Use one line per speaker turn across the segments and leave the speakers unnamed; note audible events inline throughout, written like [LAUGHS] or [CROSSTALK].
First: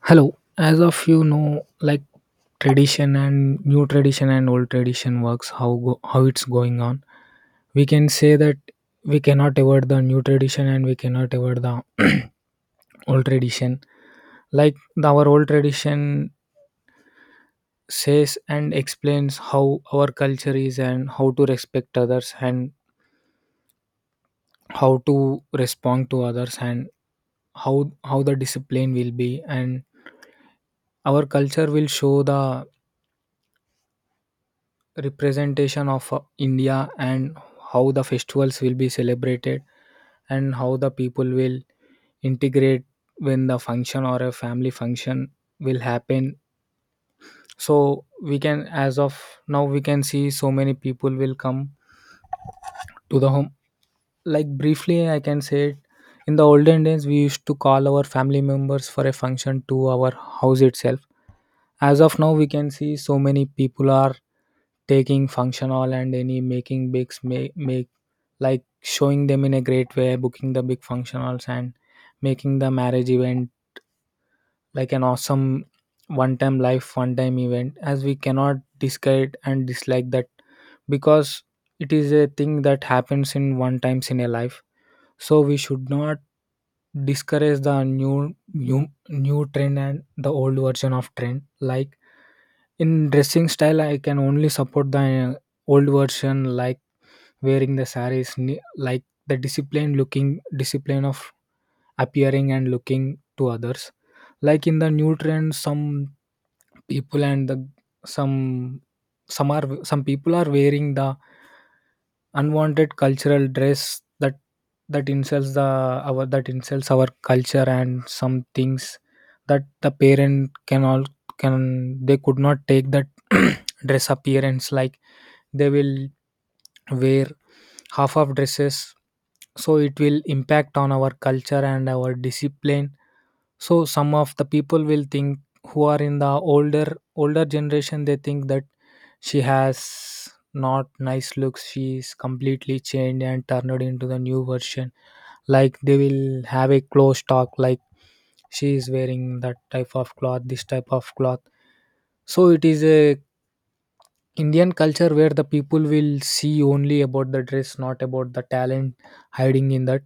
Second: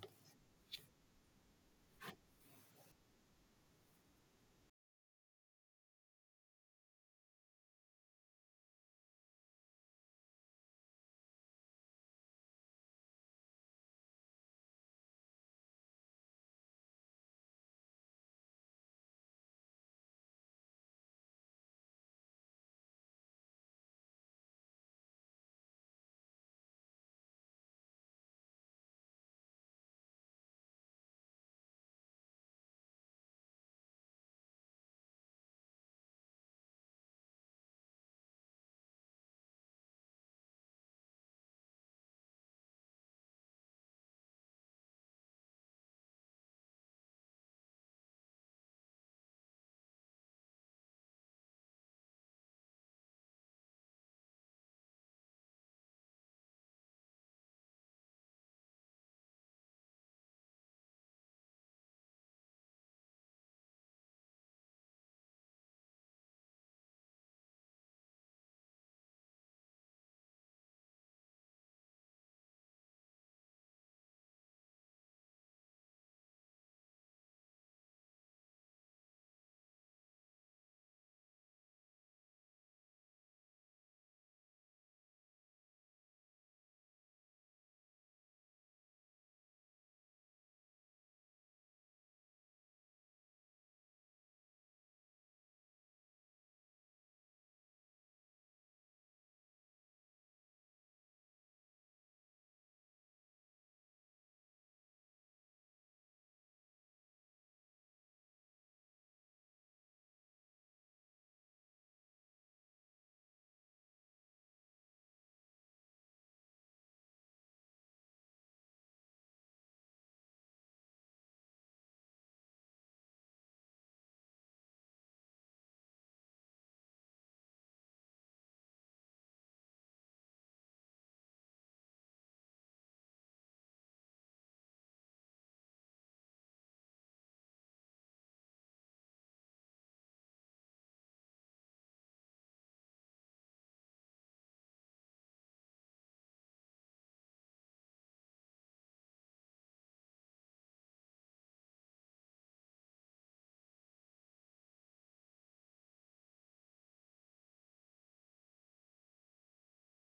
Hello. As of you know, like tradition and new tradition and old tradition works how it's going on. We can say that we cannot avoid the new tradition and we cannot avoid the [CLEARS THROAT] old tradition. Like our old tradition says and explains how our culture is and how to respect others and how to respond to others, and how the discipline will be and our culture will show the representation of India, and how the festivals will be celebrated and how the people will integrate when the function or a family function will happen. So we can, as of now, we can see so many people will come to the home. Like, briefly, I can say it: in the olden days we used to call our family members for a function to our house itself. As of now we can see so many people are taking functional and any making bigs make like showing them in a great way, booking the big functionals and making the marriage event like an awesome one time life, one time event, as we cannot discard and dislike that because it is a thing that happens in one times in a life. So we should not discourage the new trend and the old version of trend, like in dressing style, I can only support the old version, like wearing the saris, like the discipline looking, discipline of appearing and looking to others. Like in the new trend, some people and the some some are some people are wearing the unwanted cultural dress that that insults the our that insults our culture, and some things that the parent can all, can, they could not take that [CLEARS THROAT] dress appearance. Like they will wear half of dresses, so it will impact on our culture and our discipline. So some of the people will think, who are in the older generation, they think that she has not nice looks. She is completely changed and turned into the new version. Like they will have a close talk, like she is wearing that type of cloth, this type of cloth. So it is a Indian culture where the people will see only about the dress, not about the talent hiding in that.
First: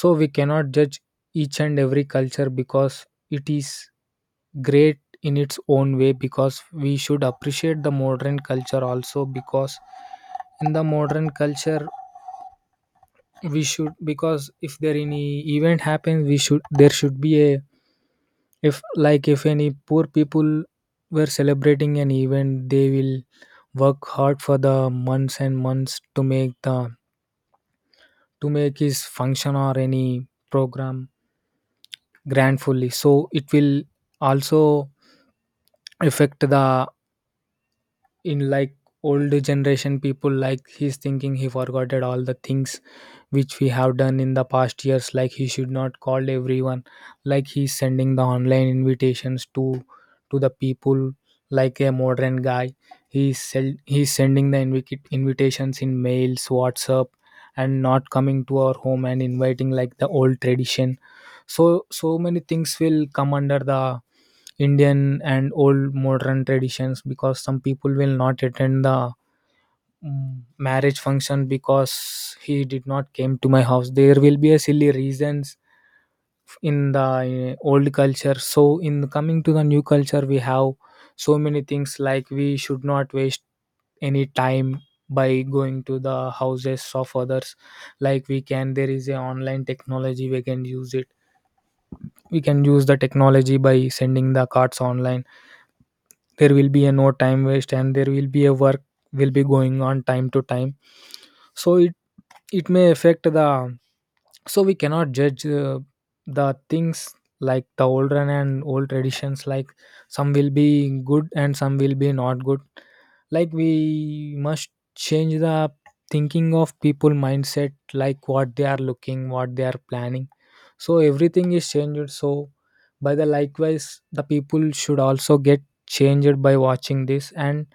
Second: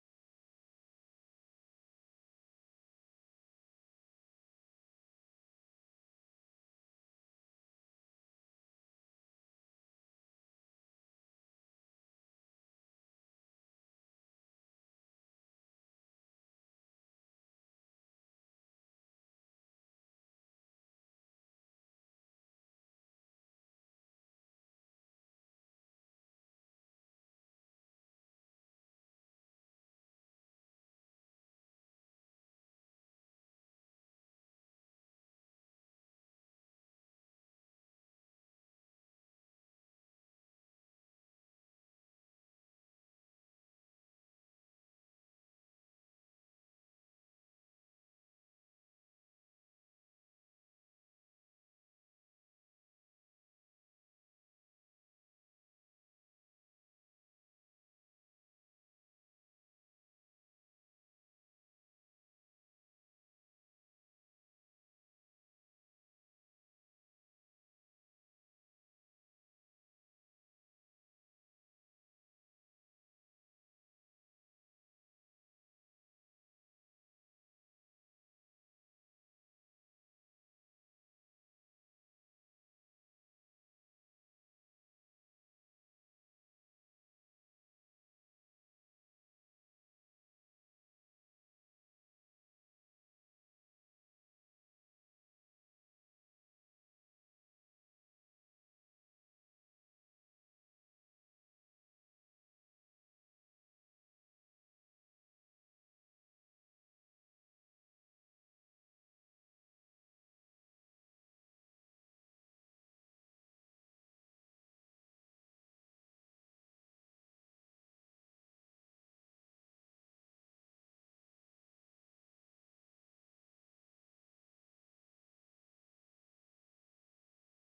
So we cannot judge each and every culture because it is great in its own way, because we should appreciate the modern culture also. Because in the modern culture, we should, because if there any event happens, we should, there should be a, if like, if any poor people were celebrating an event, they will work hard for the months and months to make his function or any program grandfully. So it will also affect the, in like, old generation people, like he's thinking, he forgot all the things which we have done in the past years, like he should not call everyone, like he's sending the online invitations to the people like a modern guy. He's he's sending the invitations in mails, WhatsApp, and not coming to our home and inviting like the old tradition. So so many things will come under the Indian and old modern traditions, because some people will not attend the marriage function because he did not came to my house. There will be a silly reasons in the old culture. So in coming to the new culture, we have so many things like we should not waste any time by going to the houses of others. Like we can, there is a online technology, we can use it. We can use the technology by sending the cards online. There will be a no time waste, and there will be a work will be going on time to time. So it may affect the. So we cannot judge the things like the olden and old traditions. Like some will be good and some will be not good. Like we must change the thinking of people mindset, like what they are looking, what they are planning. So everything is changed. So by the, likewise the people should also get changed by watching this, and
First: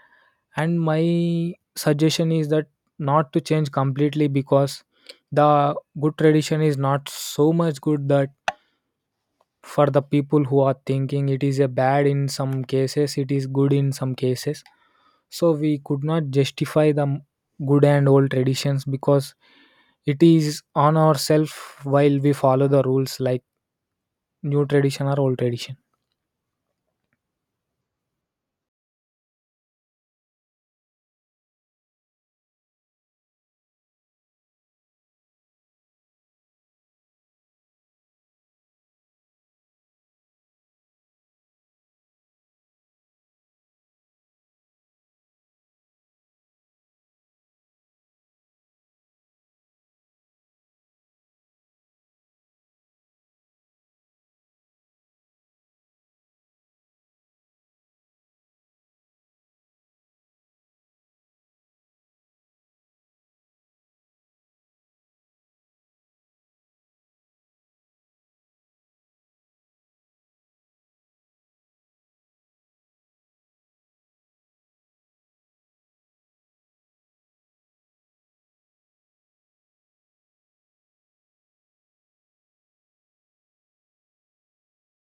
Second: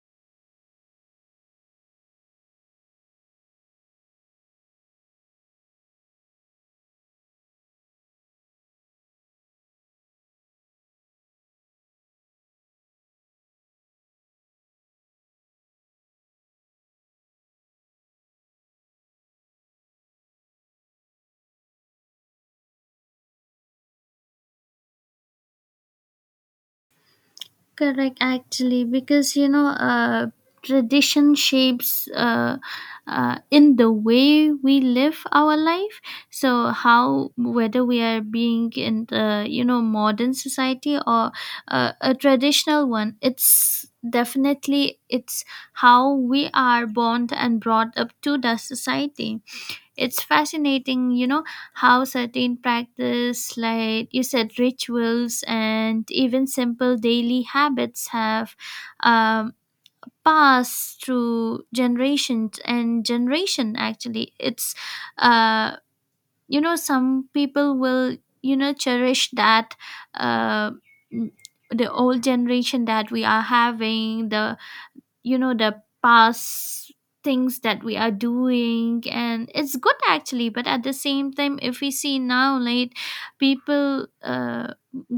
my suggestion is that not to change completely, because the good tradition is not so much good. That for the people who are thinking it is a bad, in some cases it is good, in some cases. So we could not justify the good and old traditions because it is on ourselves while we follow the rules, like new tradition or old tradition.
Correct, actually, because tradition shapes in the way we live our life. So, how whether we are being in the modern society or a traditional one, it's definitely it's how we are born and brought up to the society. It's fascinating, you know, how certain practice, like you said, rituals and even simple daily habits have um, passed through generations and generation. Actually, uh, some people will cherish that. Uh, n- the old generation that we are having, the the past things that we are doing, and it's good actually, but at the same time if we see now, like people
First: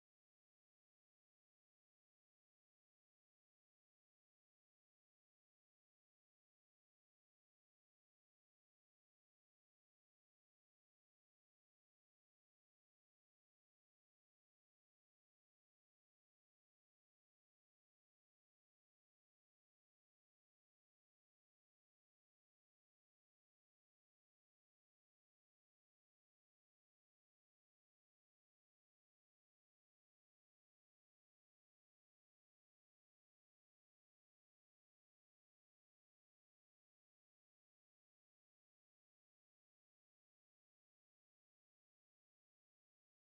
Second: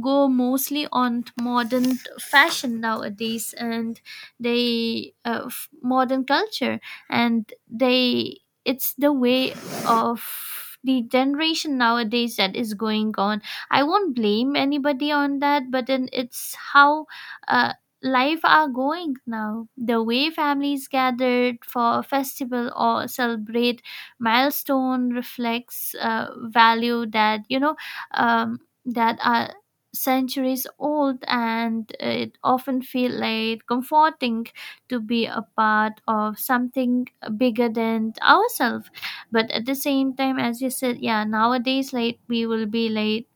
go mostly on modern fashion nowadays, and they modern culture, and they, it's the way of the generation nowadays that is going on. I won't blame anybody on that, but then it's how uh, life are going now. The way families gathered for a festival or celebrate milestone reflects value that um, that are centuries old, and it often feel like comforting to be a part of something bigger than ourselves. But at the same time, as you said, yeah, nowadays, like we will be like,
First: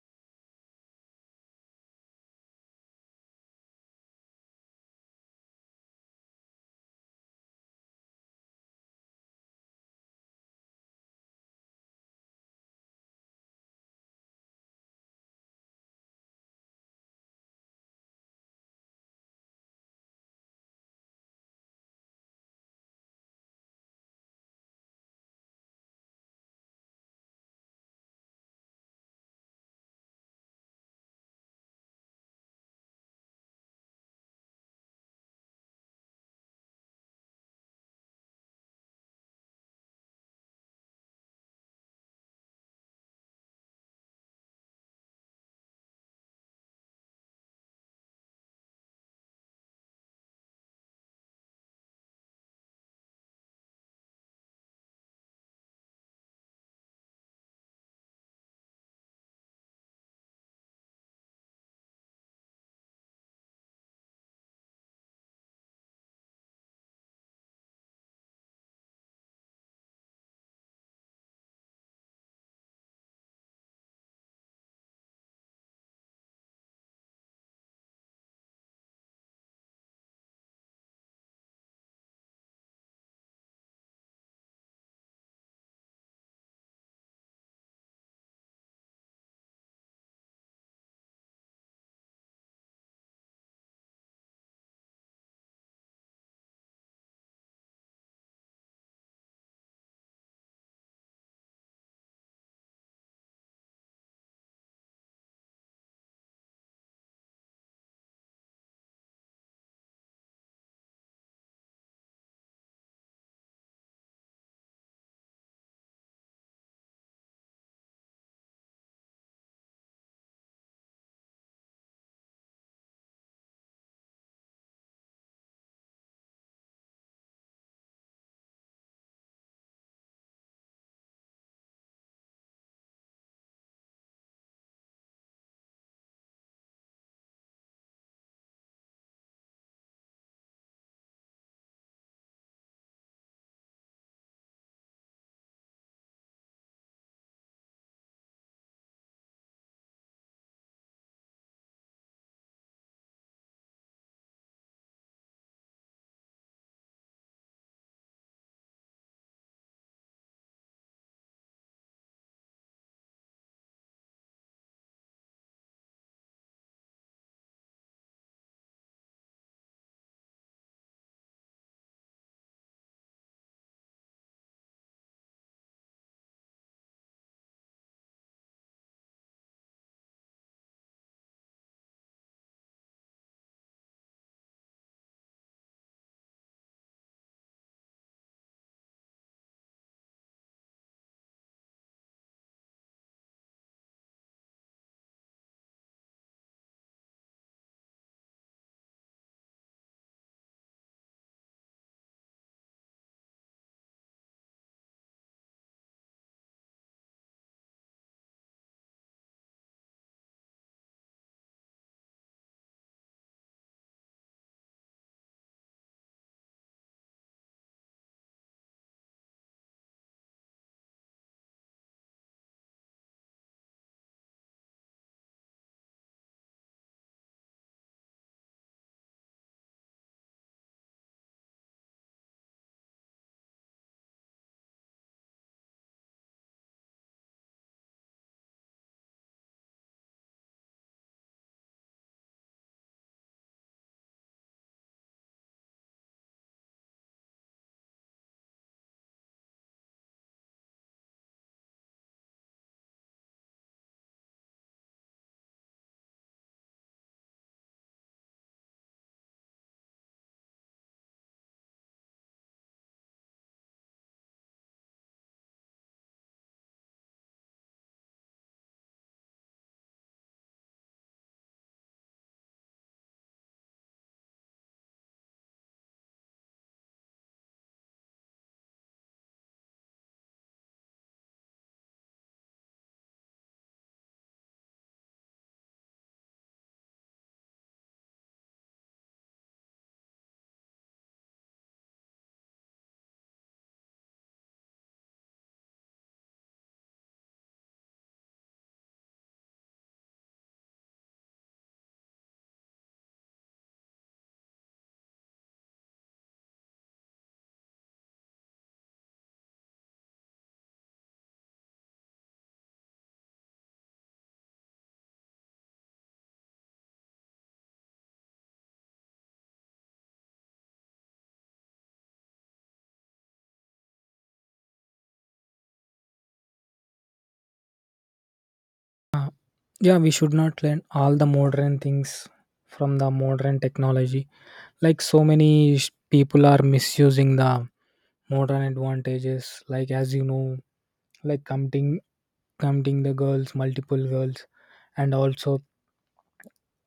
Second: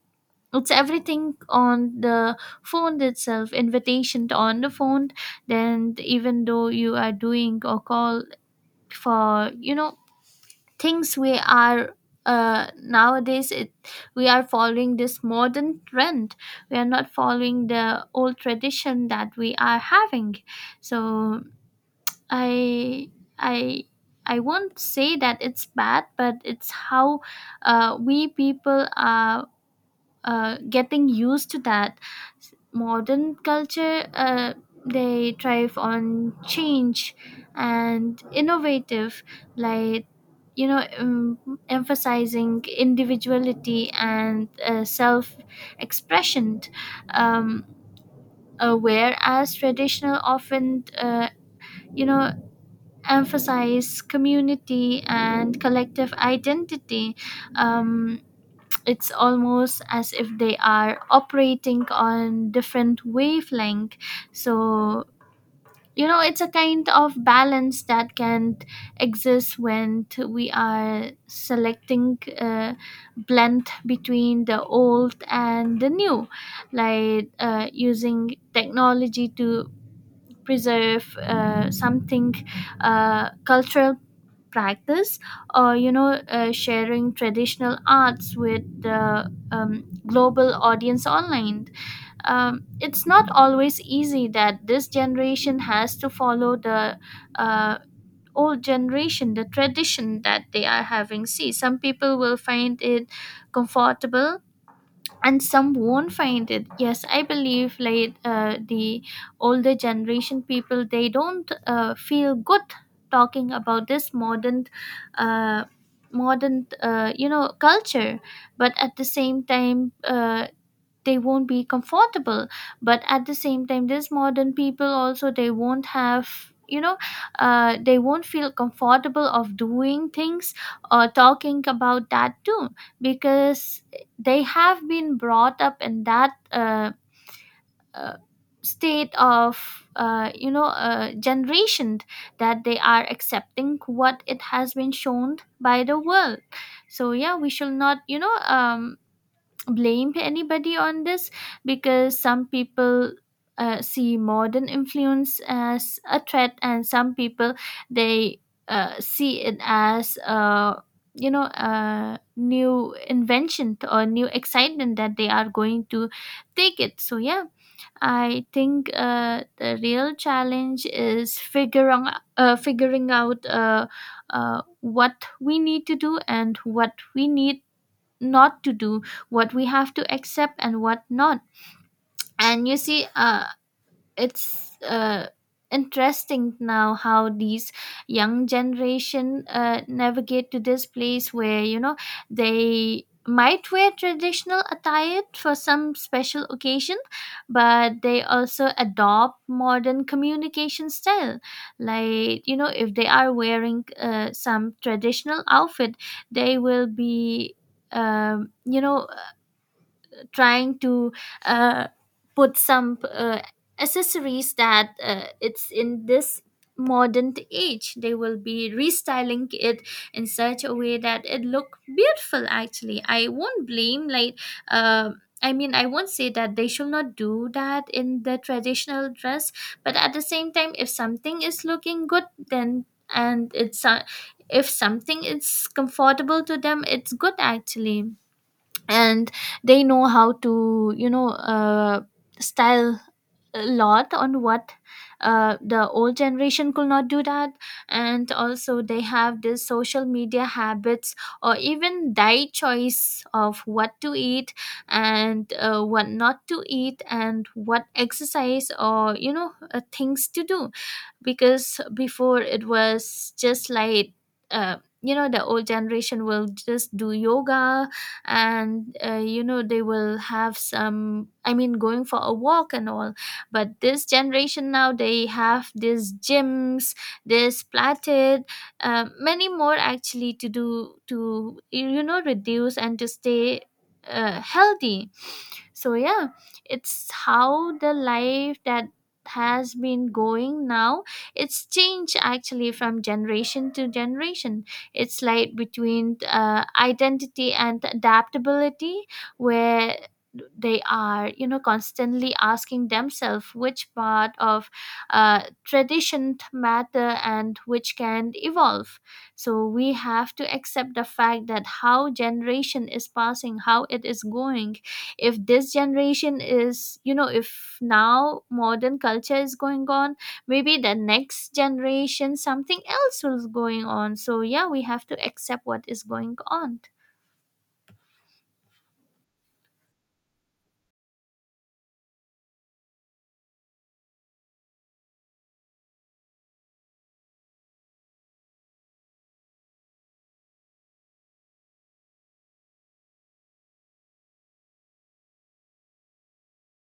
it's everything on the phone itself, invitation to on the phone, then even though you are doing a call for things we are, nowadays it, we are following this modern trend, we are not following the old tradition that we are having. So i i i won't say that it's bad, but it's how we people are getting used to that modern culture. They thrive on change and innovative, like, you know um, emphasizing individuality and self expression. um, Whereas traditional often you know emphasize community and collective identity. um, it's almost as if they are operating on different wavelength. So, you know, it's a kind of balance that can exist when we are selecting a blend between the old and the new, like using technology to preserve something cultural practice, or you know sharing traditional arts with the global audience online. It's not always easy that this generation has to follow the uh, old generation, the tradition that they are having. See, some people will find it comfortable and some won't find it. Yes, I believe, like the older generation people, they don't feel good talking about this modern uh, modern culture, but at the same time they won't be comfortable. But at the same time, these modern people also, they won't have, you know, they won't feel comfortable of doing things or talking about that too, because they have been brought up in that uh, state of generation, that they are accepting what it has been shown by the world. So yeah, we shall not, blame anybody on this, because some people see modern influence as a threat, and some people, they see it as a, you know, a new invention or new excitement that they are going to take it. So yeah, I think the real challenge is figuring out what we need to do and what we need not to do, what we have to accept and what not. And you see, it's interesting now how these young generation navigate to this place where, you know, they might wear traditional attire for some special occasion, but they also adopt modern communication style. Like, you know, if they are wearing some traditional outfit, they will be, um, you know trying to uh, put some accessories that it's in this modern age, they will be restyling it in such a way that it look beautiful. Actually, I won't blame, like, uh, I mean, I won't say that they should not do that in the traditional dress, but at the same time, if something is looking good, then, and it's if something is comfortable to them, it's good actually. And they know how to, you know, style a lot on what the old generation could not do that. And also, they have this social media habits or even diet choice of what to eat, and what not to eat, and what exercise, or you know things to do. Because before it was just like, you know, the old generation will just do yoga, and you know, they will have some, I mean, going for a walk and all. But this generation now, they have these gyms, this platted, many more actually to do, to you know, reduce and to stay healthy. So yeah, it's how the life that has been going now, it's changed actually from generation to generation. It's like between identity and adaptability, where they are, you know, constantly asking themselves which part of tradition matter and which can evolve. So we have to accept the fact that how generation is passing, how it is going. If this generation is, you know, if now modern culture is going on, maybe the next generation something else is going on. So yeah, we have to accept what is going on.
Uh, yeah, we should not learn all the modern things from the modern technology. Like so many people are misusing the modern advantages. Like, as you know, like counting the girls, multiple girls, and also.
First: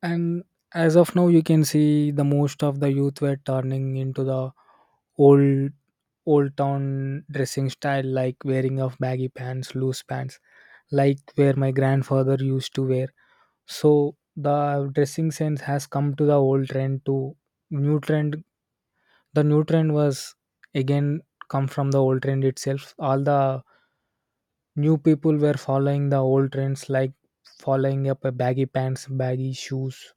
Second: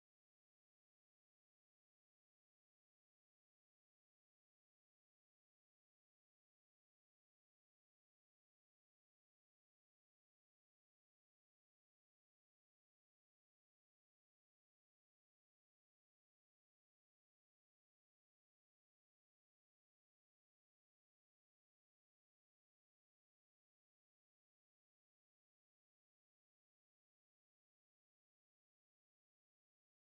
And as of now you can see the most of the youth were turning into the old old town dressing style, like wearing of baggy pants, loose pants, like where my grandfather used to wear. So the dressing sense has come to the old trend, to new trend. The new trend was again come from the old trend itself. All the new people were following the old trends, like following up a baggy pants, baggy shoes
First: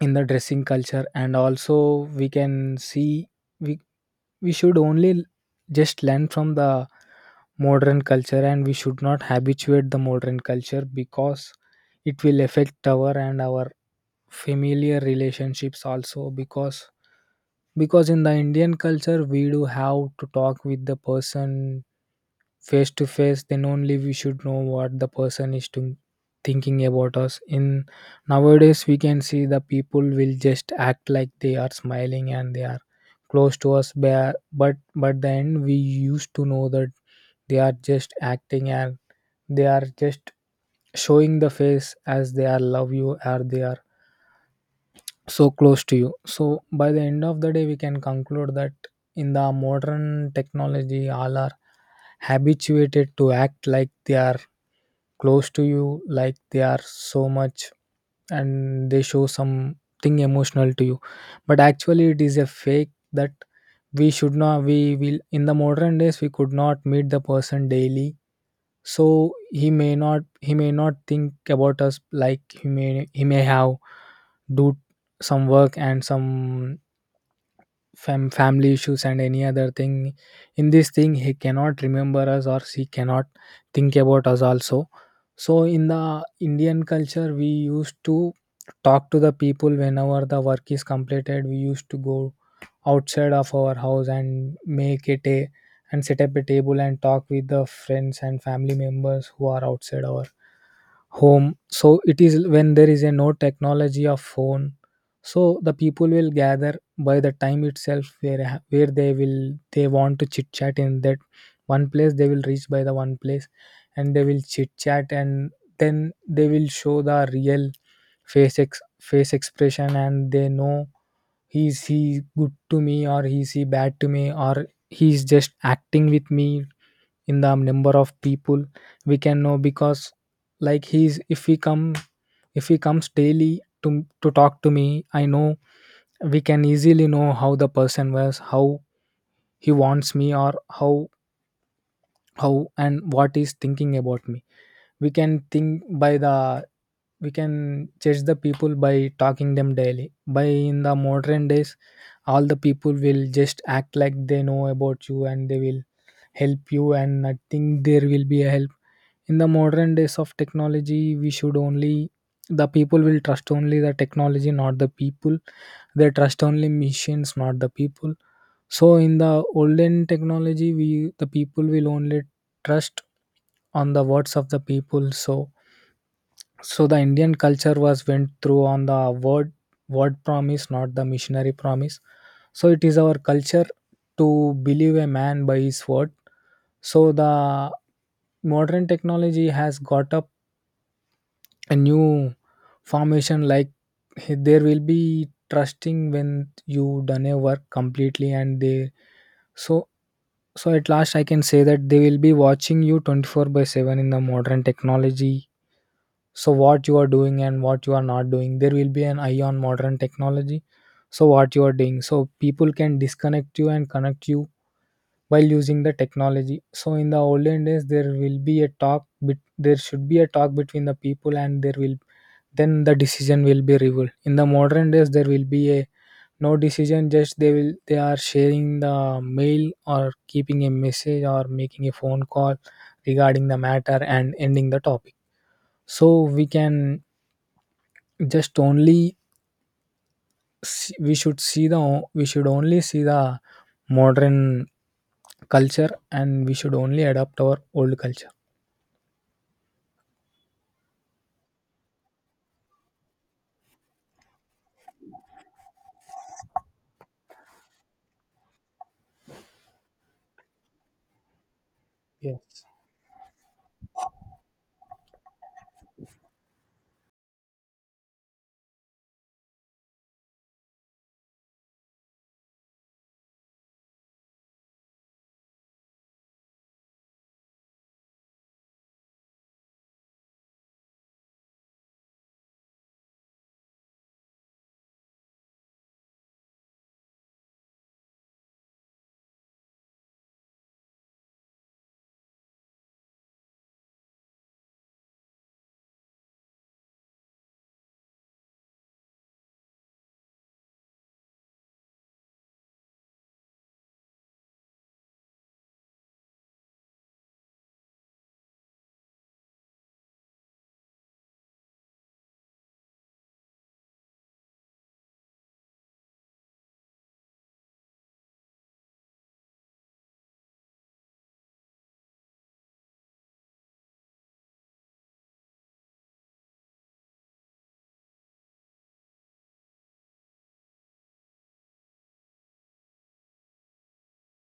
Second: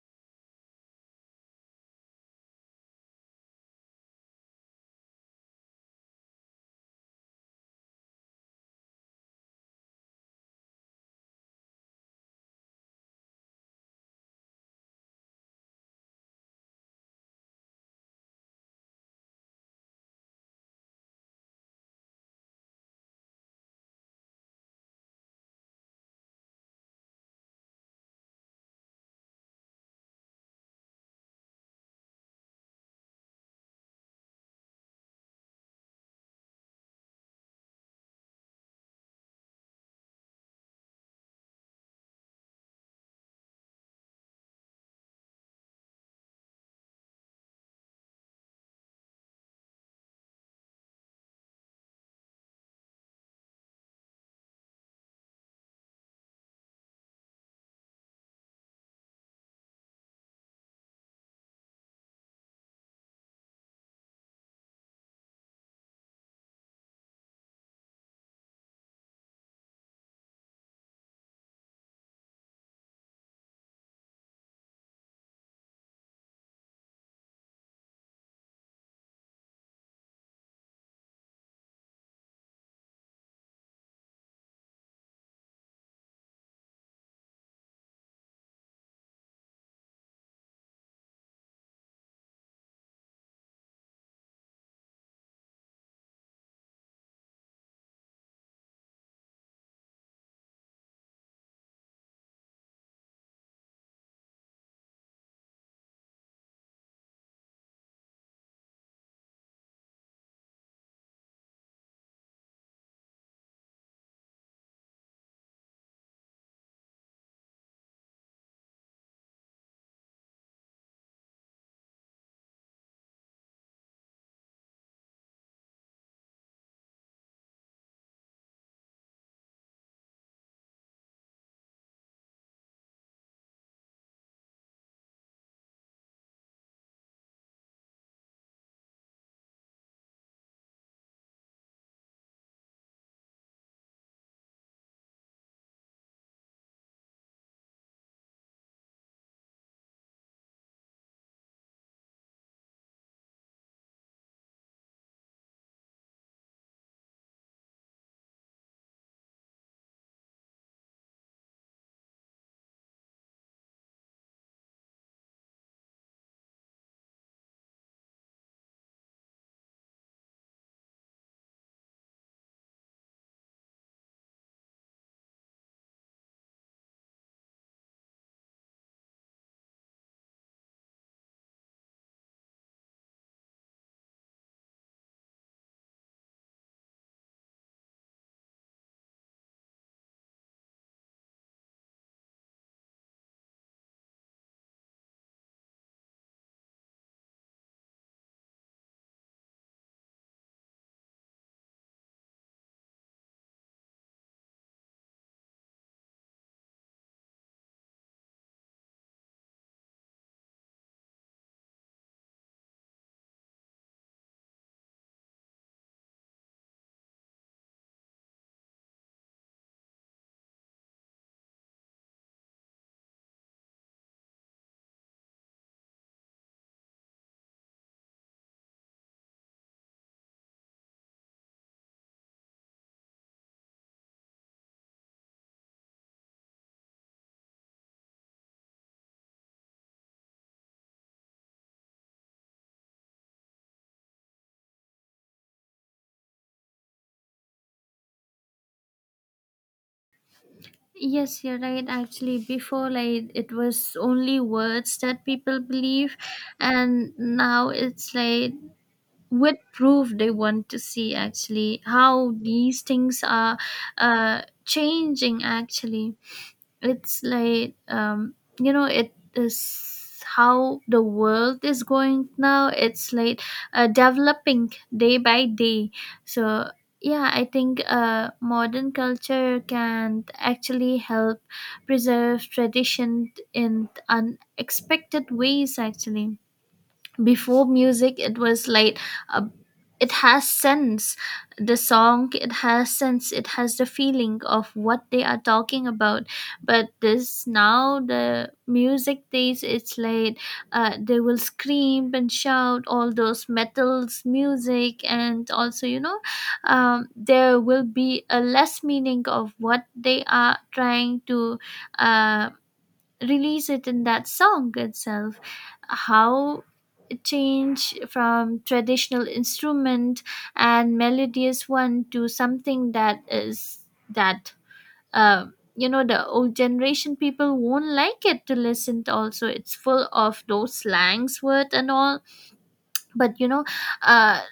in the dressing culture. And also we can see, we we should only just learn from the modern culture and we should not habituate the modern culture, because it will affect our and our familiar relationships also. Because in the Indian culture we do have to talk with the person face to face, then only we should know what the person is to thinking about us. In nowadays we can see the people will just act like they are smiling and they are close to us. But then we used to know that they are just acting, and they are just showing the face as they are love you, or they are so close to you. So by the end of the day we can conclude that in the modern technology all are habituated to act like they are close to you, like they are so much, and they show something emotional to you, but actually it is a fake. That we should not, we will, in the modern days we could not meet the person daily, so he may not think about us. Like he may have do some work and some family issues and any other thing. In this thing he cannot remember us, or she cannot think about us also. So in the Indian culture we used to talk to the people. Whenever the work is completed, we used to go outside of our house and make it a, and set up a table and talk with the friends and family members who are outside our home. So it is, when there is a no technology of phone, so the people will gather by the time itself where, where they want to chit chat. In that one place they will reach by the one place, and they will chit chat, and then they will show the real face, face expression, and they know, he's he good to me, or he's he bad to me, or he's just acting with me. In the number of people we can know, because like he's, if he comes daily to to talk to me, I know. We can easily know how the person was, how he wants me, or how how and what he's thinking about me. We can think by the, we can judge the people by talking them daily. By in the modern days all the people will just act like they know about you and they will help you, and I think there will be a help. In the modern days of technology we should only, the people will trust only the technology, not the people. They trust only machines, not the people. So in the olden technology we, the people will only trust on the words of the people. So so the Indian culture was went through on the word word promise, not the missionary promise. So it is our culture to believe a man by his word. So the modern technology has got up a new formation, like there will be trusting when you done a work completely, and they. So so at last I can say that they will be watching you 24 by 7 in the modern technology. So what you are doing and what you are not doing, there will be an eye on modern technology. So what you are doing, so people can disconnect you and connect you while using the technology. So in the olden days there will be a talk there should be a talk between the people, and there will then the decision will be revealed. In the modern Days there will be a no decision. Just they will they are sharing the mail or keeping a message or making a phone call regarding the matter and ending the topic. So we can just only we should see the we should only see the modern culture, and we should only adopt our old culture.
Yes, you're right. Actually, before, like it was only words that people believe, and now it's like with proof they want to see actually how
Yes.
these things are changing actually. It's like you know, it is how the world is going now. It's like developing day by day. So yeah, I think modern culture can actually help preserve tradition in unexpected ways actually. Before music, it was like uh, it has sense, the song, it has sense, it has the feeling of what they are talking about. But this now, the music days, it's like they will scream and shout all those metals music, and also you know there will be a less meaning of what they are trying to uh, release it in that song itself. How change from traditional instrument and melodious one to something that is, that uh, you know, the old generation people won't like it to listen to, also it's full of those slangs word and all. But you know, uh,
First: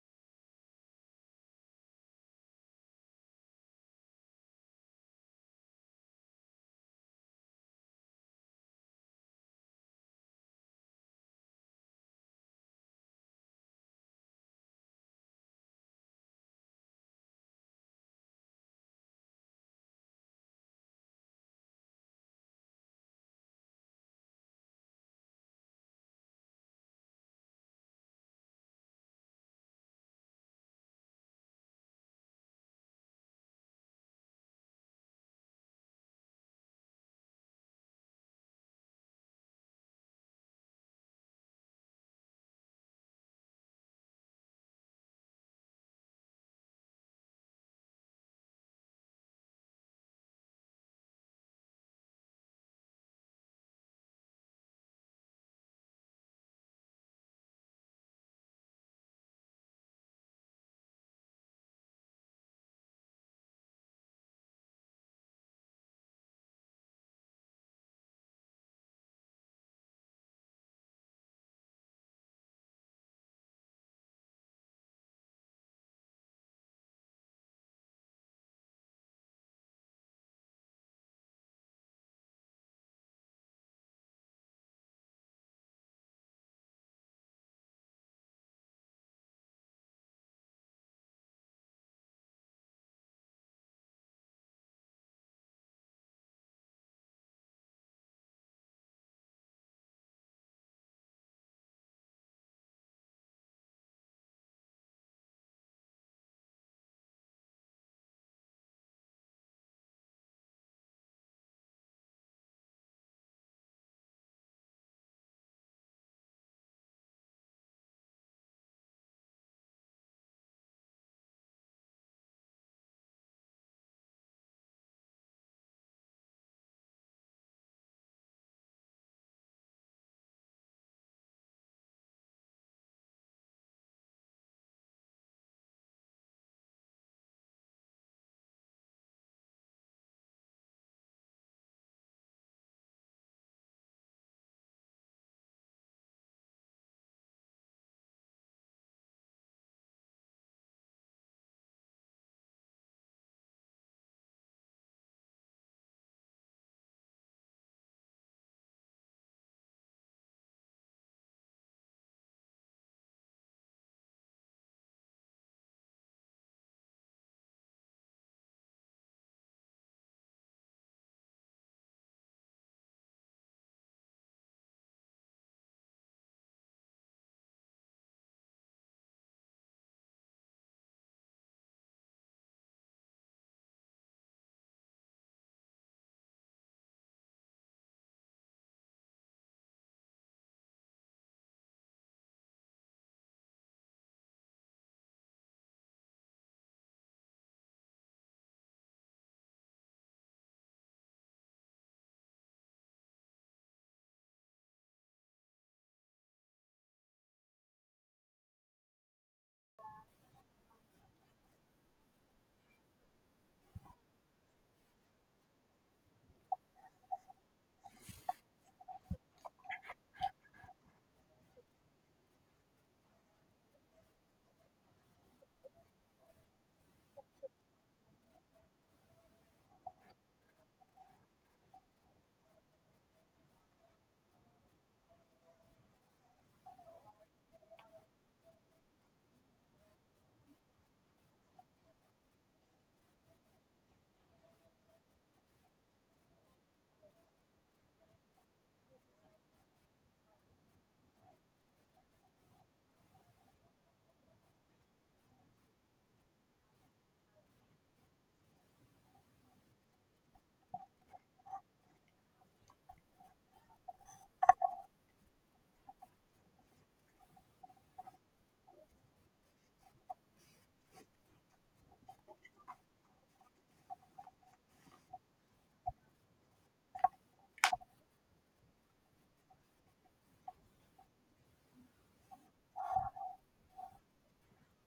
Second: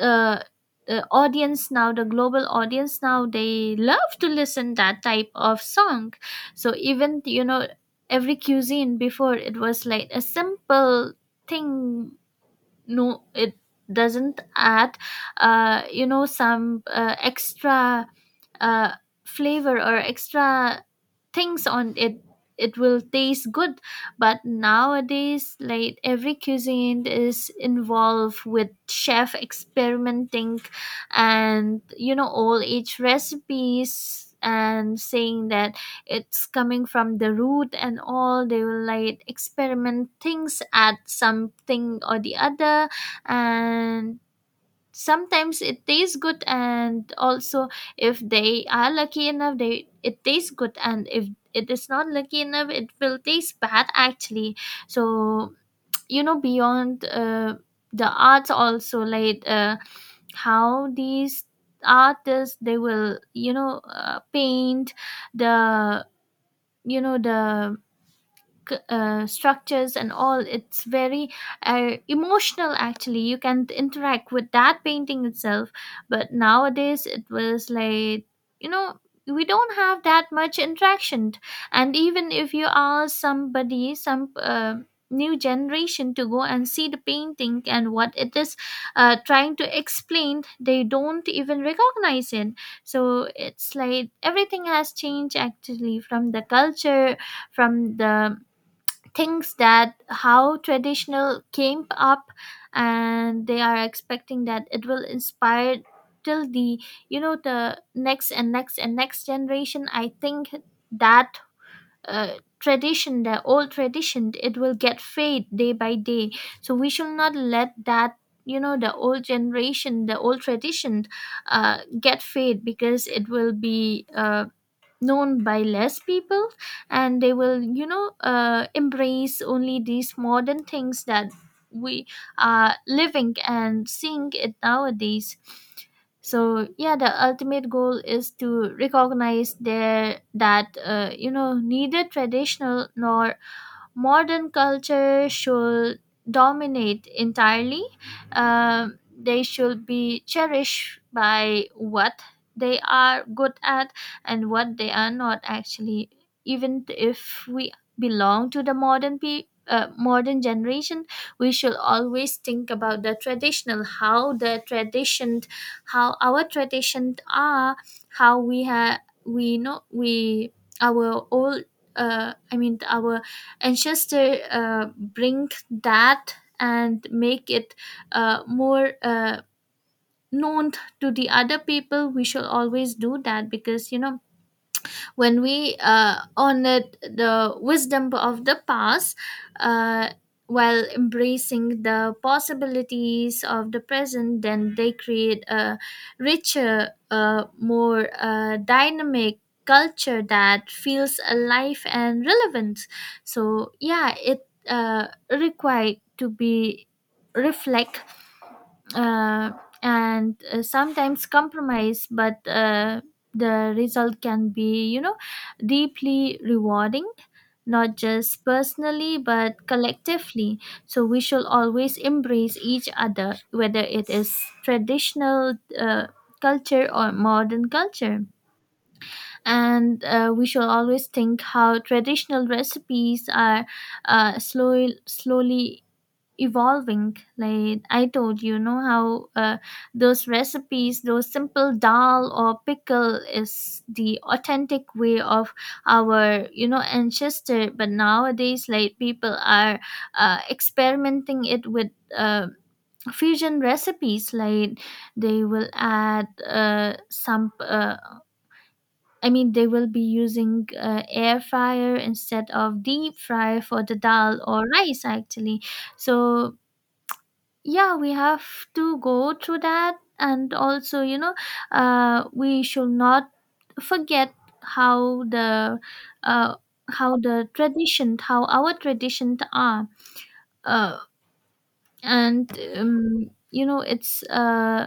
uh, audience now, the global audience now, they love to listen that type of song. So even you know, every cuisine before, it was like a simple thing, no, it doesn't add you know, some extra uh, flavor or extra things on it, it will taste good. But nowadays, like every cuisine is involved with chef experimenting, and you know, all age recipes and saying that it's coming from the root and all, they will like experiment things, add something or the other, and sometimes it tastes good. And also, if they are lucky enough, they, it tastes good, and if it is not lucky enough, it will taste bad actually. So you know, beyond the arts also, like how these artists, they will, you know, paint the, you know, the structures and all. It's very emotional actually, you can interact with that painting itself. But nowadays it was like, you know, we don't have that much interaction. And even if you ask somebody, some new generation to go and see the painting, and what it is trying to explain, they don't even recognize it. So it's like everything has changed actually, from the culture, from the thinks that how traditional came up, and they are expecting that it will inspire till the, you know, the next and next and next generation. I think that tradition, the old tradition, it will get fade day by day. So we should not let that, you know, the old generation, the old tradition get fade, because it will be known by less people, and they will, you know, embrace only these modern things that we are living and seeing it nowadays. So yeah, the ultimate goal is to recognize there that you know, neither traditional nor modern culture should dominate entirely. They should be cherished by what they are good at and what they are not actually. Even if we belong to the modern generation, we should always think about the traditional, how the tradition, how our traditions are, how we have, we know, we, our old, our, and just to bring that and make it more known to the other people. We should always do that, because you know, when we honored the wisdom of the past uh, while embracing the possibilities of the present, then they create a richer, more dynamic culture that feels alive and relevant. So, yeah, it required to be reflect uh, and sometimes compromise, but the result can be, deeply rewarding, not just personally but collectively. So we should always embrace each other, whether it is traditional culture or modern culture. And we should always think how traditional recipes are slowly slowly evolving. Like I told, how those recipes, those simple dal or pickle, is the authentic way of our, ancestor. But nowadays, like, people are experimenting it with uh, fusion recipes, like they will add some I mean, they will be using air fryer instead of deep fry for the dal or rice, actually. So, yeah, we have to go through that. And also, we should not forget how the uh, tradition, how our tradition are. uh, and you know, it's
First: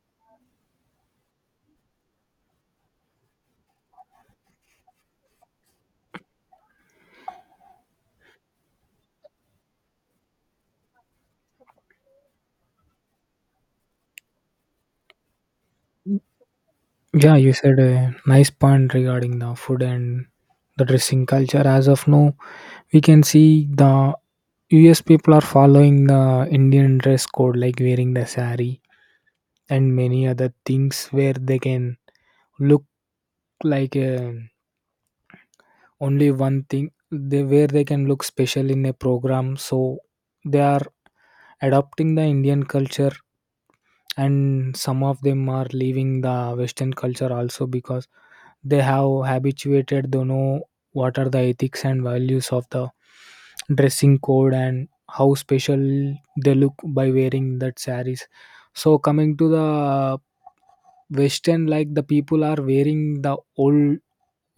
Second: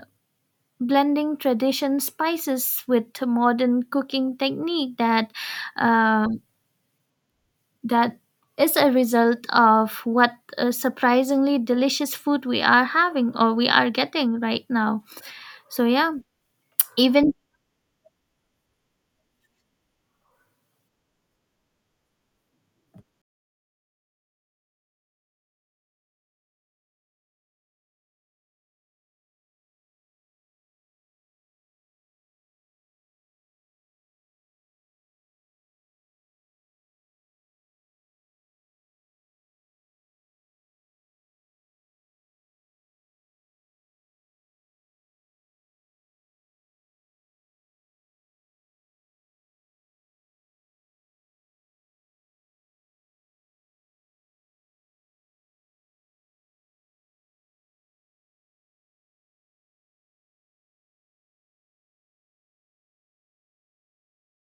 blending tradition spices with modern cooking technique, that uh, that is a result of what surprisingly delicious food we are having, or we are getting right now. So, yeah. Even,
Yeah, you said a nice point regarding the food and the dressing culture. As of now, we can see the US people are following the Indian dress code, like wearing the sari and many other things where they can look like uh, only one thing, they, where they can look special in a program. So they are adopting the Indian culture, and some of them are leaving the Western culture also, because they have habituated to know what are the ethics and values of the dressing code and how special they look by wearing that saris. So coming to the Western, like the people are wearing the old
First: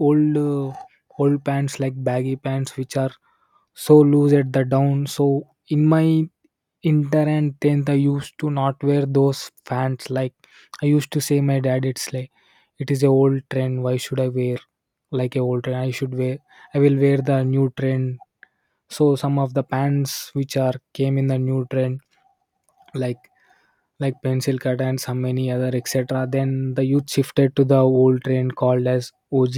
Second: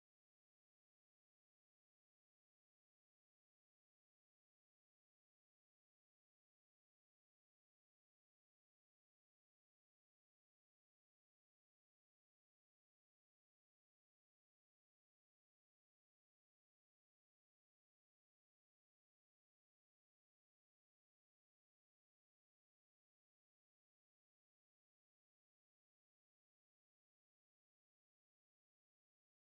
old uh, old pants, like baggy pants which are so loose at the down. So in my inter and 10th, I used to not wear those pants. Like I used to say my dad, it's like it is a old trend, why should I wear like a old trend? I should wear, I will wear the new trend. So some of the pants which are came in the new trend, like pencil cut and some many other etc, then the youth shifted to the old trend called as og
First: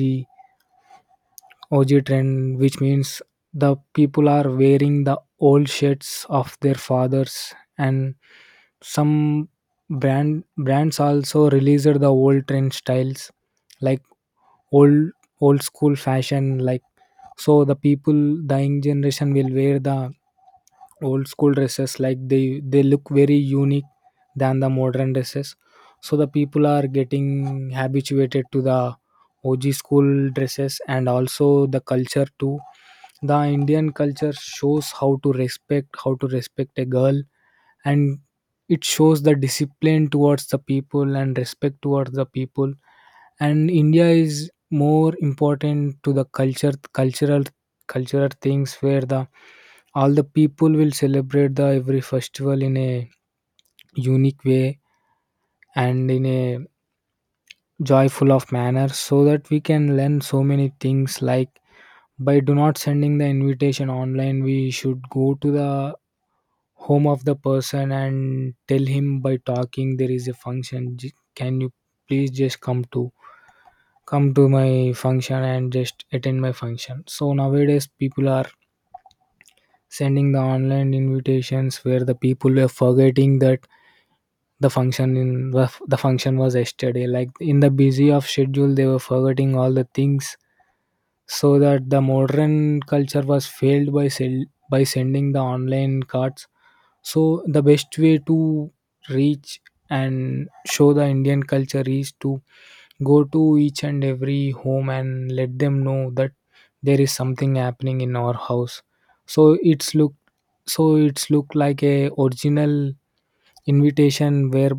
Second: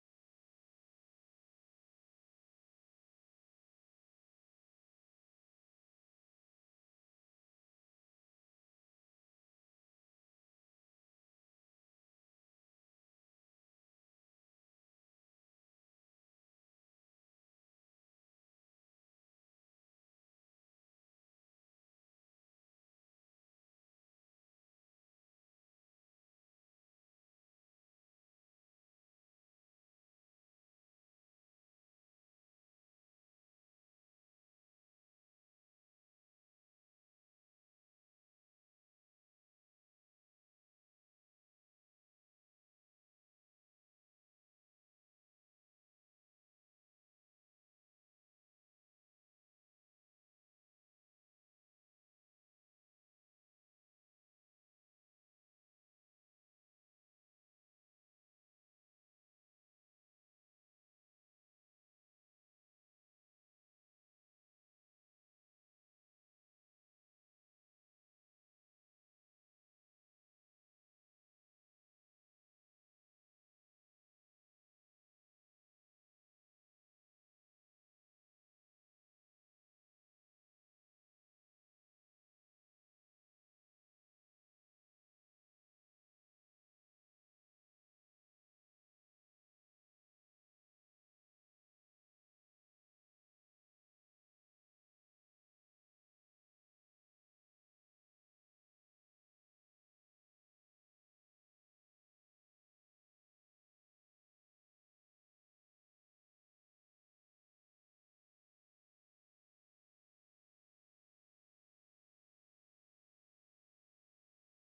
OG trend, which means the people are wearing the old shirts of their fathers, and some brands also released the old trend styles, like old school fashion. Like so, the people, the young generation will wear the old school dresses, like they look very unique than the modern dresses. So the people are getting habituated to the OG school dresses and also the culture too. The Indian culture shows how to respect a girl, and it shows the discipline towards the people and respect towards the people. And India is more important to the culture, cultural cultural things, where the all the people will celebrate the every festival in a unique way and in a joyful of manner, so that we can learn so many things, like by do not sending the invitation online, we should go to the home of the person and tell him by talking there is a function. J- can you please just come to come to my function and just attend my function. So nowadays people are sending the online invitations, where the people were forgetting that the function was yesterday, like in the busy of schedule they were forgetting all the things. So that the modern culture was failed by sending the online cards. So the best way to reach and show the Indian culture is to go to each and every home and let them know that there is something happening in our house. So it's look so it's look like a original invitation, where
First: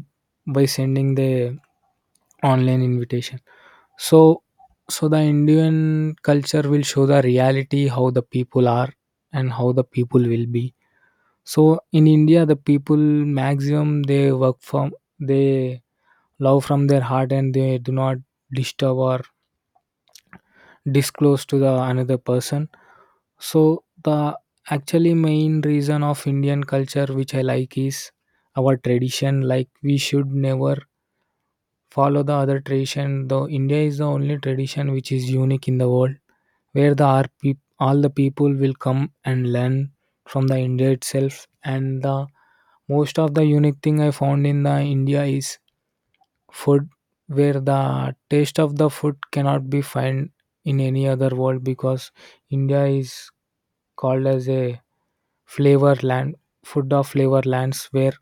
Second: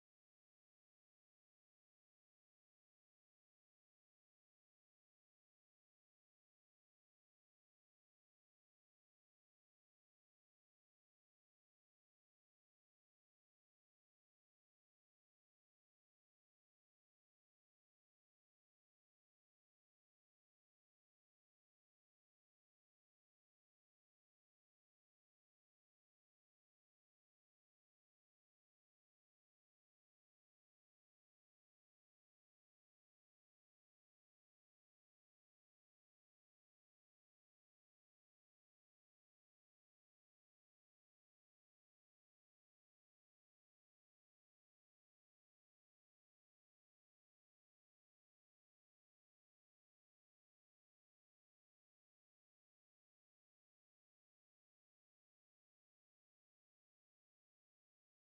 by sending the online invitation. So so the Indian culture will show the reality how the people are and how the people will be. So in India the people maximum they work from they love from their heart, and they do not disturb or disclose to the another person. So the actually main reason of Indian culture which I like is our tradition. Like we should never follow the other tradition, though India is the only tradition which is unique in the world, where the all the people will come and learn from the India itself. And the most of the unique thing I found in the India is food, where the taste of the food cannot be found in any other world, because India is called as a flavor land, food of flavor lands, where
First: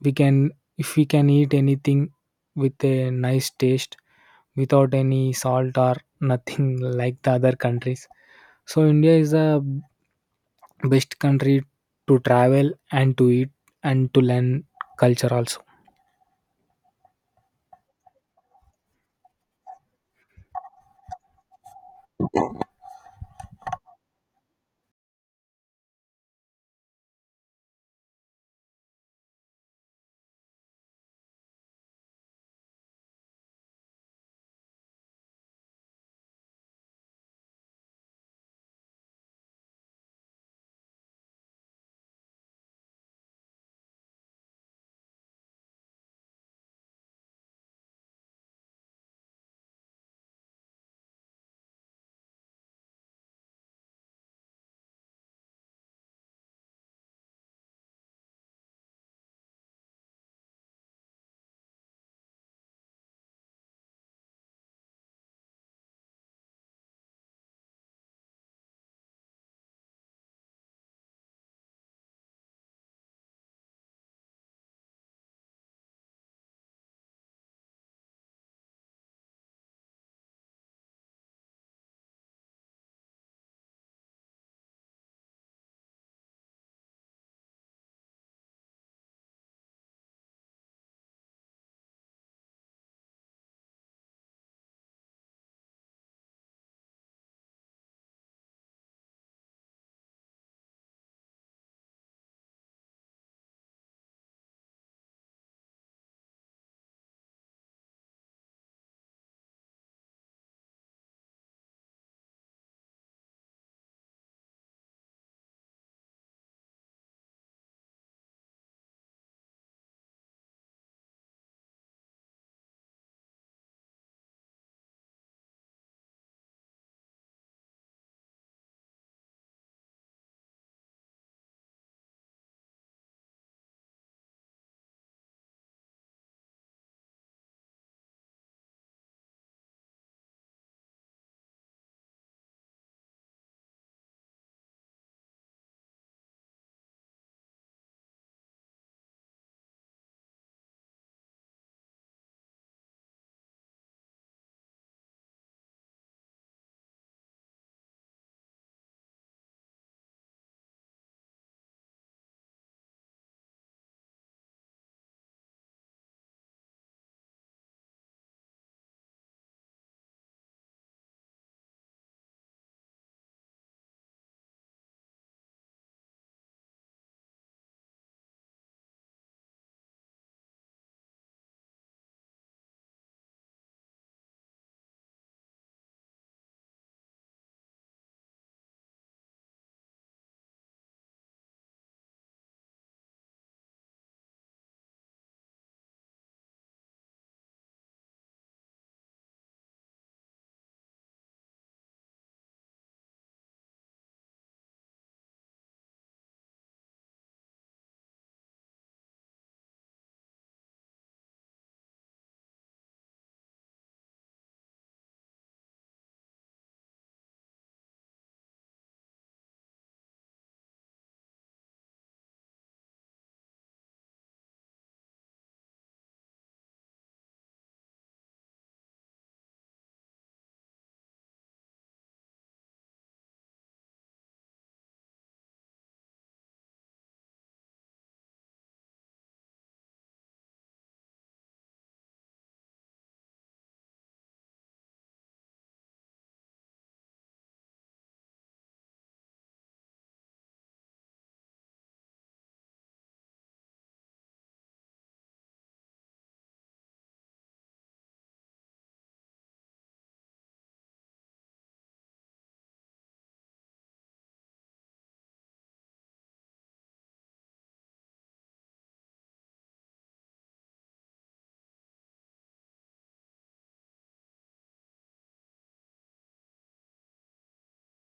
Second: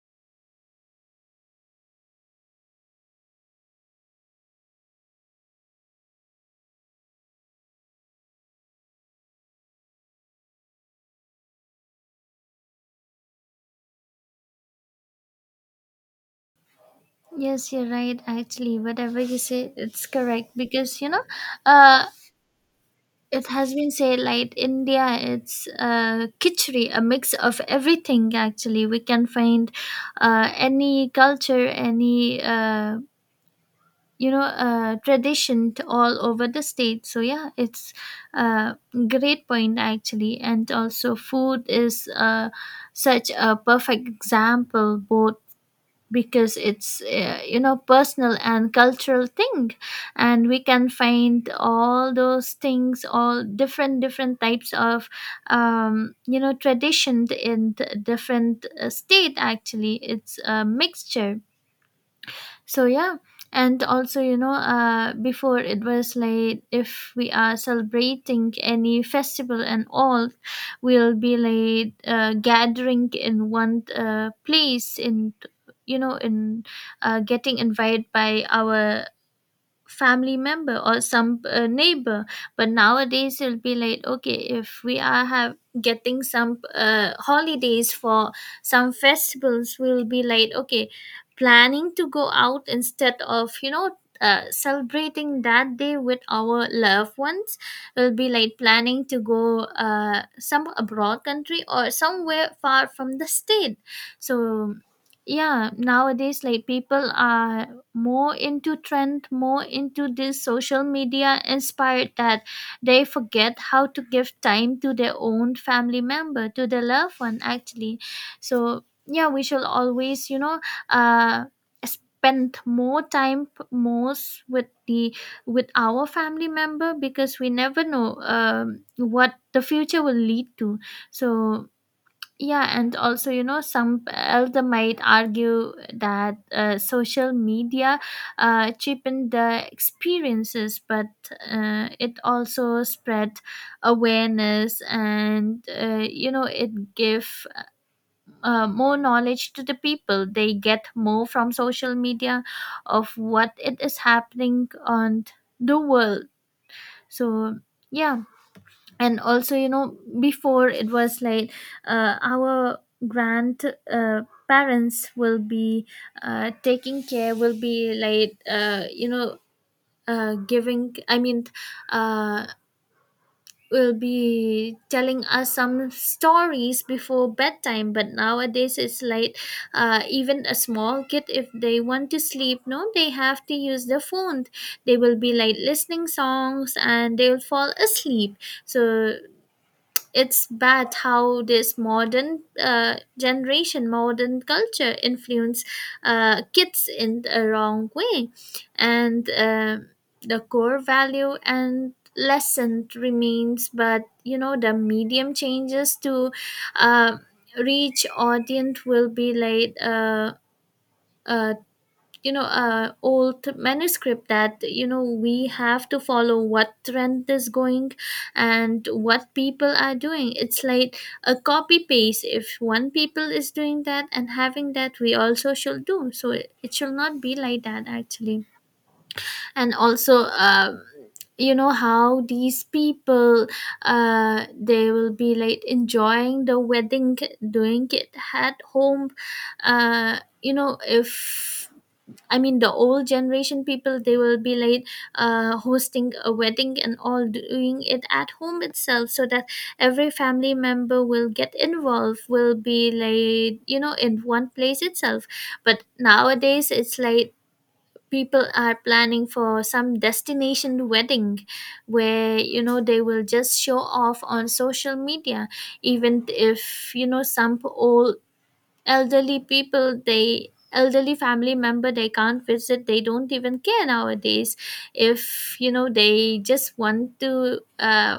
we can if we can eat anything with a nice taste without any salt or nothing [LAUGHS] like the other countries. So India is the best country to travel and to eat and to learn culture also.
yes, you're right, actually. Whatever you say, it's correct, because, you know, uh it has been said, like, India, it's khichdi, a mix of everything. Actually, we can find any culture, any you know, tradition, to all over the state. So, yeah, it's a great point, actually. And also, food is such a perfect example, both, because it's you know, personal and cultural thing. And we can find all those things, all different different types of, you know, tradition in different state, actually. It's a mixture. So, yeah. And also, you know, before, it was like, if we are celebrating any festival and all, we'll be like gathering in one place, in, you know, in, getting invited by our family member or some neighbor. But nowadays, it'll be like, okay, if we are have getting some holidays for some festivals, we'll be like, okay, planning to go out instead of, you know, celebrating that day with our loved ones. Will be like planning to go some abroad country or somewhere far from the state. So, yeah, nowadays, like, people are more into trend, more into this social media inspired, that they forget how to give time to their own family member, to their loved one, actually. So, yeah, we shall always, you know, uh spend more time, most with the, with our family member, because we never know what the future will lead to. So, yeah. And also, you know, some elder might argue that social media cheapened the experiences, but it also spread awareness, and, you know, it give more knowledge to the people. They get more from social media of what it is happening on the world. So, yeah. And also, you know, before, it was like our grand uh, parents will be taking care, will be like, you know, giving, I mean, uh, will be telling us some stories before bedtime. But nowadays, it's like even a small kid, if they want to sleep, no, they have to use the phone. They will be like listening songs, and they'll fall asleep. So it's bad how this modern generation, modern culture influence kids in the wrong way. And the core value and lesson remains. But, you know, the medium changes to uh, reach audience, will be like uh, you know, old manuscript. That, you know, we have to follow what trend is going and what people are doing. It's like a copy paste. If one people is doing that and having that, we also should do. So it should not be like that, actually. And also you know, how these people, they will be like enjoying the wedding, doing it at home. You know, if, I mean, the old generation people, they will be like hosting a wedding and all, doing it at home itself, so that every family member will get involved, will be like, you know, in one place itself. But nowadays, it's like people are planning for some destination wedding, where, you know, they will just show off on social media. Even if, you know, some old elderly people, they elderly family member, they can't visit, they don't even care nowadays. If, you know, they just want to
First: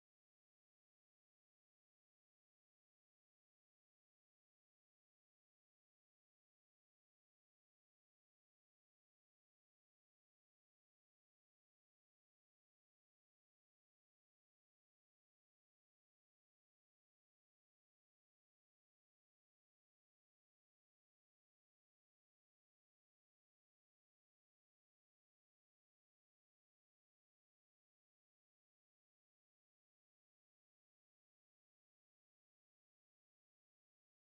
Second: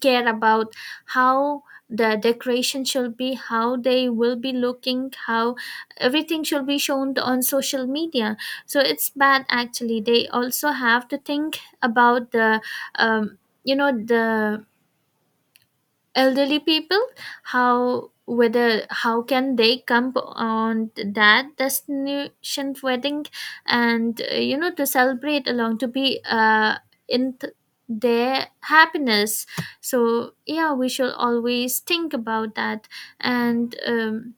care about how the decoration should be, how they will be looking, how everything should be shown on social media. So it's bad, actually. They also have to think about the, um, you know, the elderly people, how, whether how can they come on that destination wedding, and you know, to celebrate along, to be in their happiness. So, yeah, we should always think about that. And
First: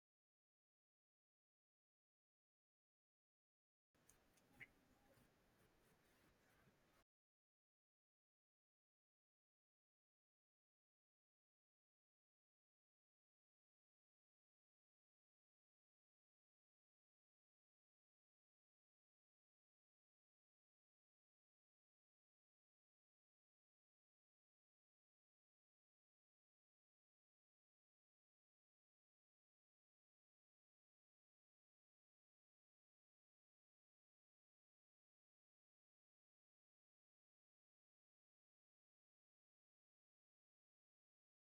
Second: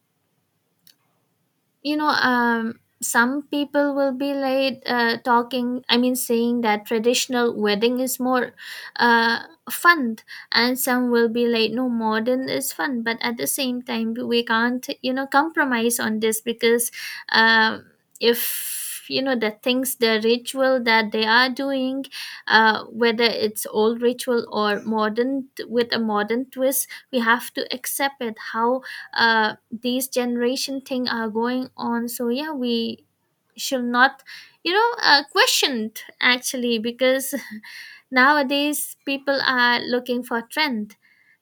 you know, some people will be like talking, I mean, saying that traditional wedding is more uh, fun, and some will be like, no, modern is fun. But at the same time, we can't, you know, compromise on this, because, um, if, you know, the things, the ritual that they are doing, whether it's old ritual or modern, with a modern twist, we have to accept it. How uh, these generation thing are going on. So, yeah, we should not, you know, questioned, actually, because [LAUGHS] nowadays people are looking for trend.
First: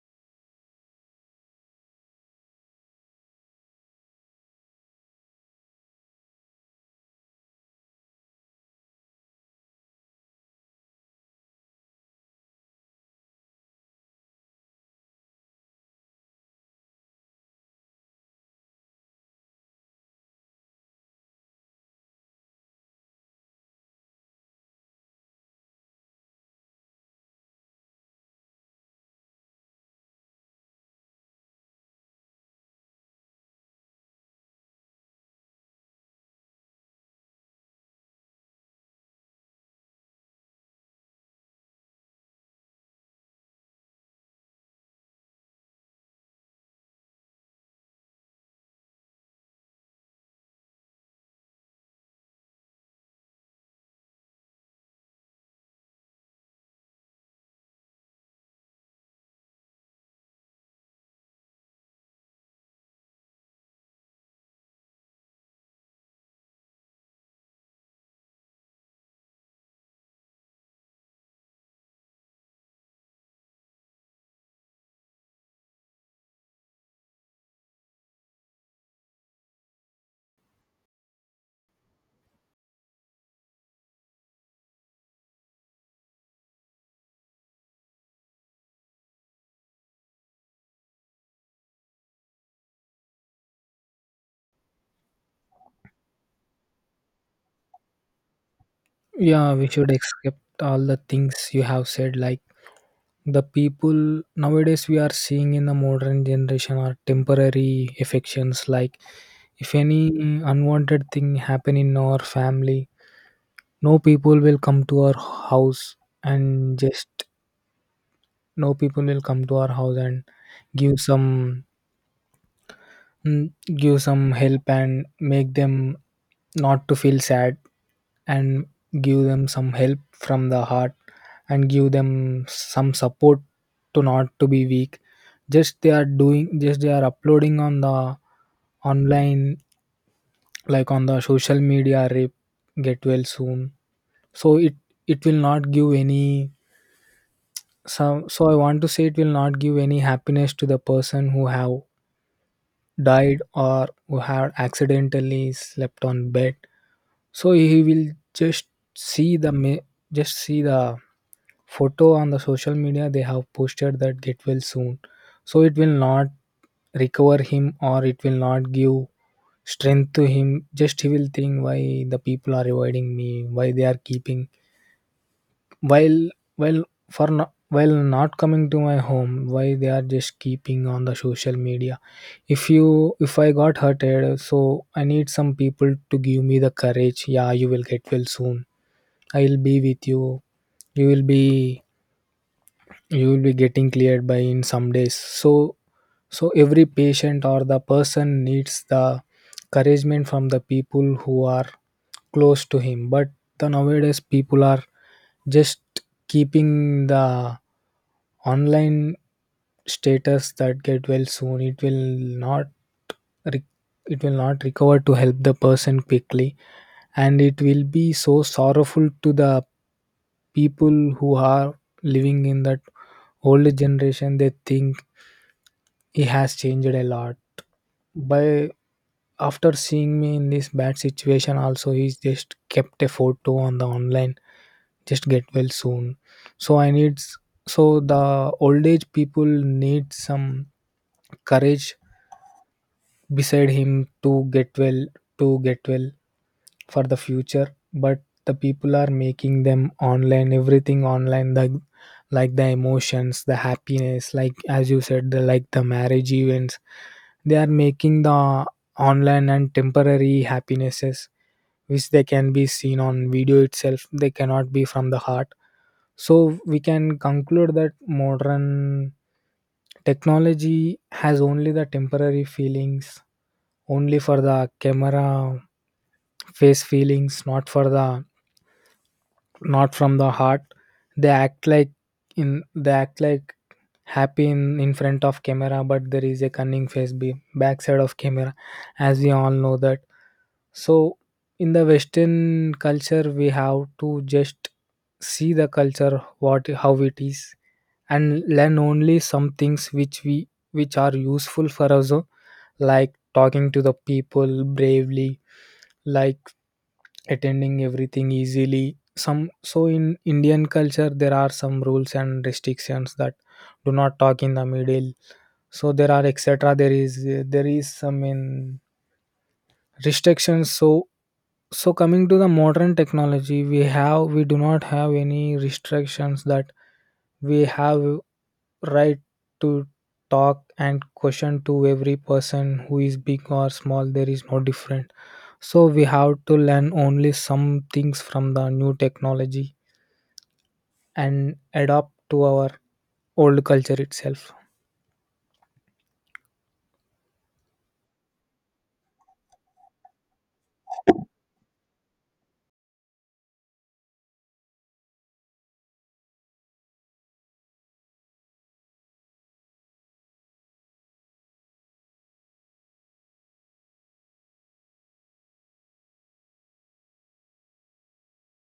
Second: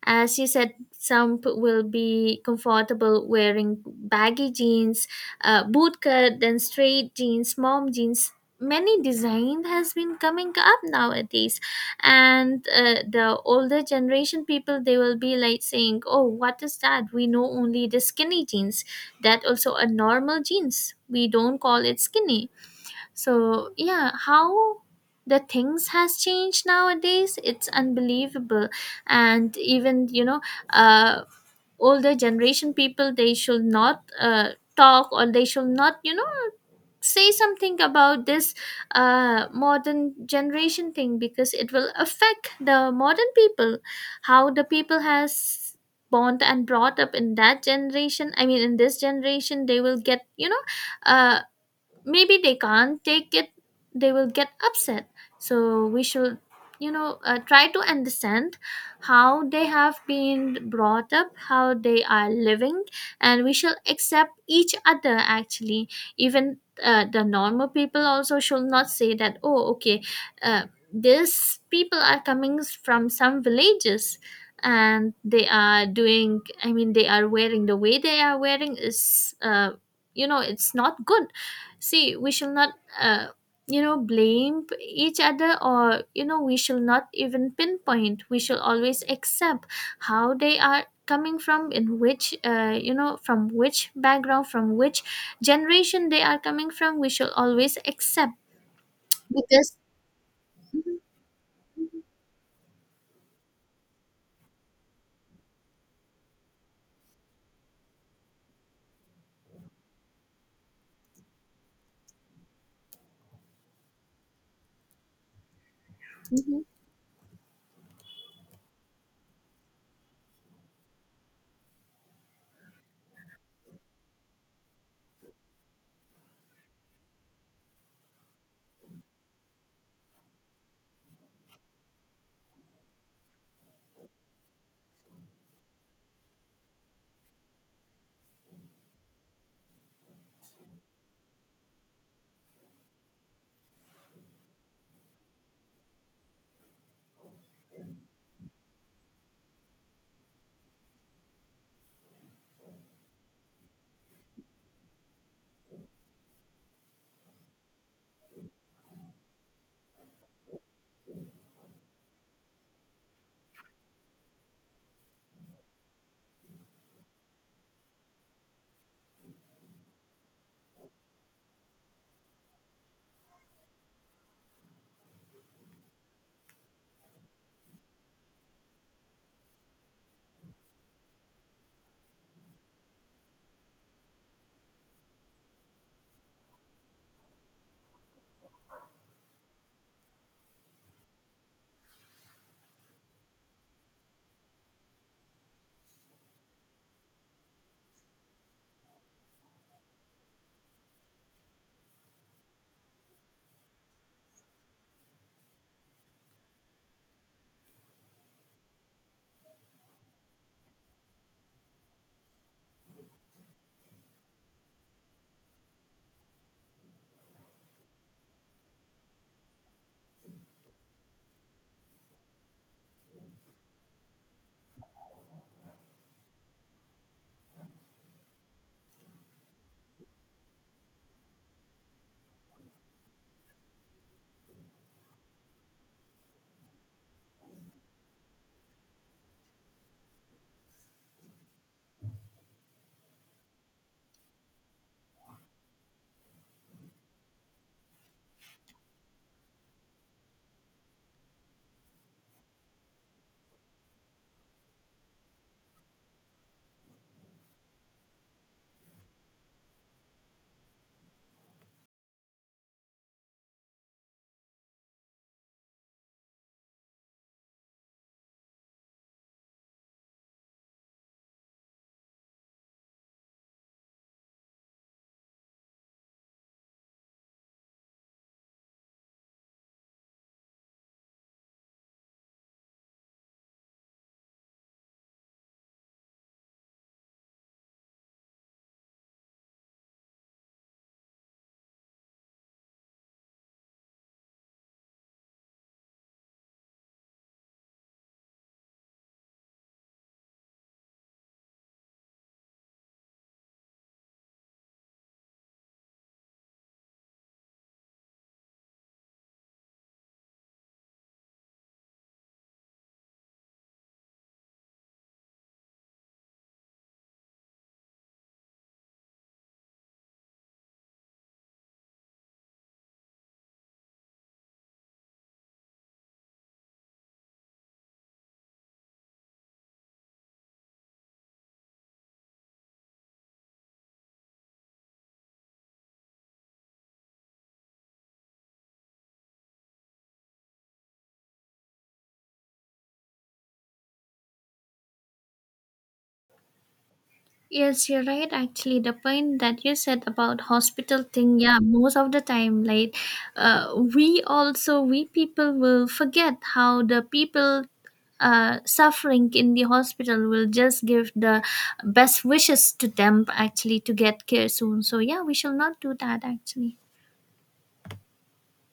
As you said, some will be comfortable wearing baggy jeans, bootcut, then straight jeans, mom jeans. Many design has been coming up nowadays, and the older generation people, they will be like saying, "Oh, what is that? We know only the skinny jeans. That also are normal jeans. We don't call it skinny." So, yeah, how the things has changed nowadays, it's unbelievable. And even, you know, uh older generation people, they should not talk, or they should not, you know, say something about this modern generation thing, because it will affect the modern people. How the people has born and brought up in that generation, I mean, in this generation, they will get, you know, uh maybe they can't take it, they will get upset. So we should, you know, try to understand how they have been brought up, how they are living, and we shall accept each other, actually. Even the normal people also should not say that, oh, okay, uh, these people are coming from some villages, and they are doing I mean, they are wearing, the way they are wearing is, you know, it's not good. See, we shall not, uh, you know, blame each other, or, you know, we shall not even pinpoint, we shall always accept how they are coming from, in which, you know, from which background, from which generation they are coming from, we shall always accept.
Yeah, we
Because,
should accept all the things you have said. Like the people nowadays we are seeing in the modern generation are temporary affections. Like if any unwanted thing happen in our family, no people will come to our house
mhm.
and just no people will come to our house and give some mm, give some help and make them not to feel sad, and give them some help from the heart, and give them some support to not to be weak. Just they are doing, just they are uploading on the online, like on the social media, rip, get well soon. So it will not give any some so I want to say, it will not give any happiness to the person who have died or who had accidentally slept on bed. So he will just see the ma- just see the photo on the social media they have posted that get well soon. So it will not recover him or it will not give strength to him just he will think why the people are avoiding me why they are keeping while while for no, while not coming to my home why they are just keeping on the social media if you if I got hurted so I need some people to give me the courage yeah you will get well soon I'll be with you you will be you will be getting cleared by in some days so so every patient or the person needs the encouragement from the people who are close to him but the nowadays people are just keeping the online status that get well soon it will not re- it will not recover to help the person quickly. And it will be so sorrowful to the people who are living in that older generation. They think he has changed a lot by after seeing me in this bad situation also, he's just kept a photo on the online, just get well soon. so i need s- so the old age people need some courage beside him to get well, to get well for the future. But the people are making them online, everything online, the like the emotions, the happiness, like as you said, the like the marriage events, they are making the online and temporary happinesses, which they can be seen on video itself, they cannot be from the heart. So we can conclude that modern technology has only the temporary feelings, only for the camera face feelings, not for the not from the heart. They act like in they act like happy in front of camera, but there is a cunning face be backside of camera, as we all know that. So in the Western culture, we have to just see the culture what how it is, and learn only some things which we which are useful for us, like talking to the people bravely, like attending everything easily. Some so in Indian culture there are some rules and restrictions that do not talk in the middle. So there are etc, there is some in restrictions. So coming to the modern technology, we do not have any restrictions, that we have right to talk and question to every person who is big or small, there is no different. So we have to learn only some things from the new technology and adapt to our old culture itself.
Yes, you're right. Actually, the point that you said about hospital thing, yeah, most of the time, like, we also, we people will forget how the people suffering in the hospital, will just give the best wishes to them, actually, to get care soon. So, yeah, we shall not do that, actually.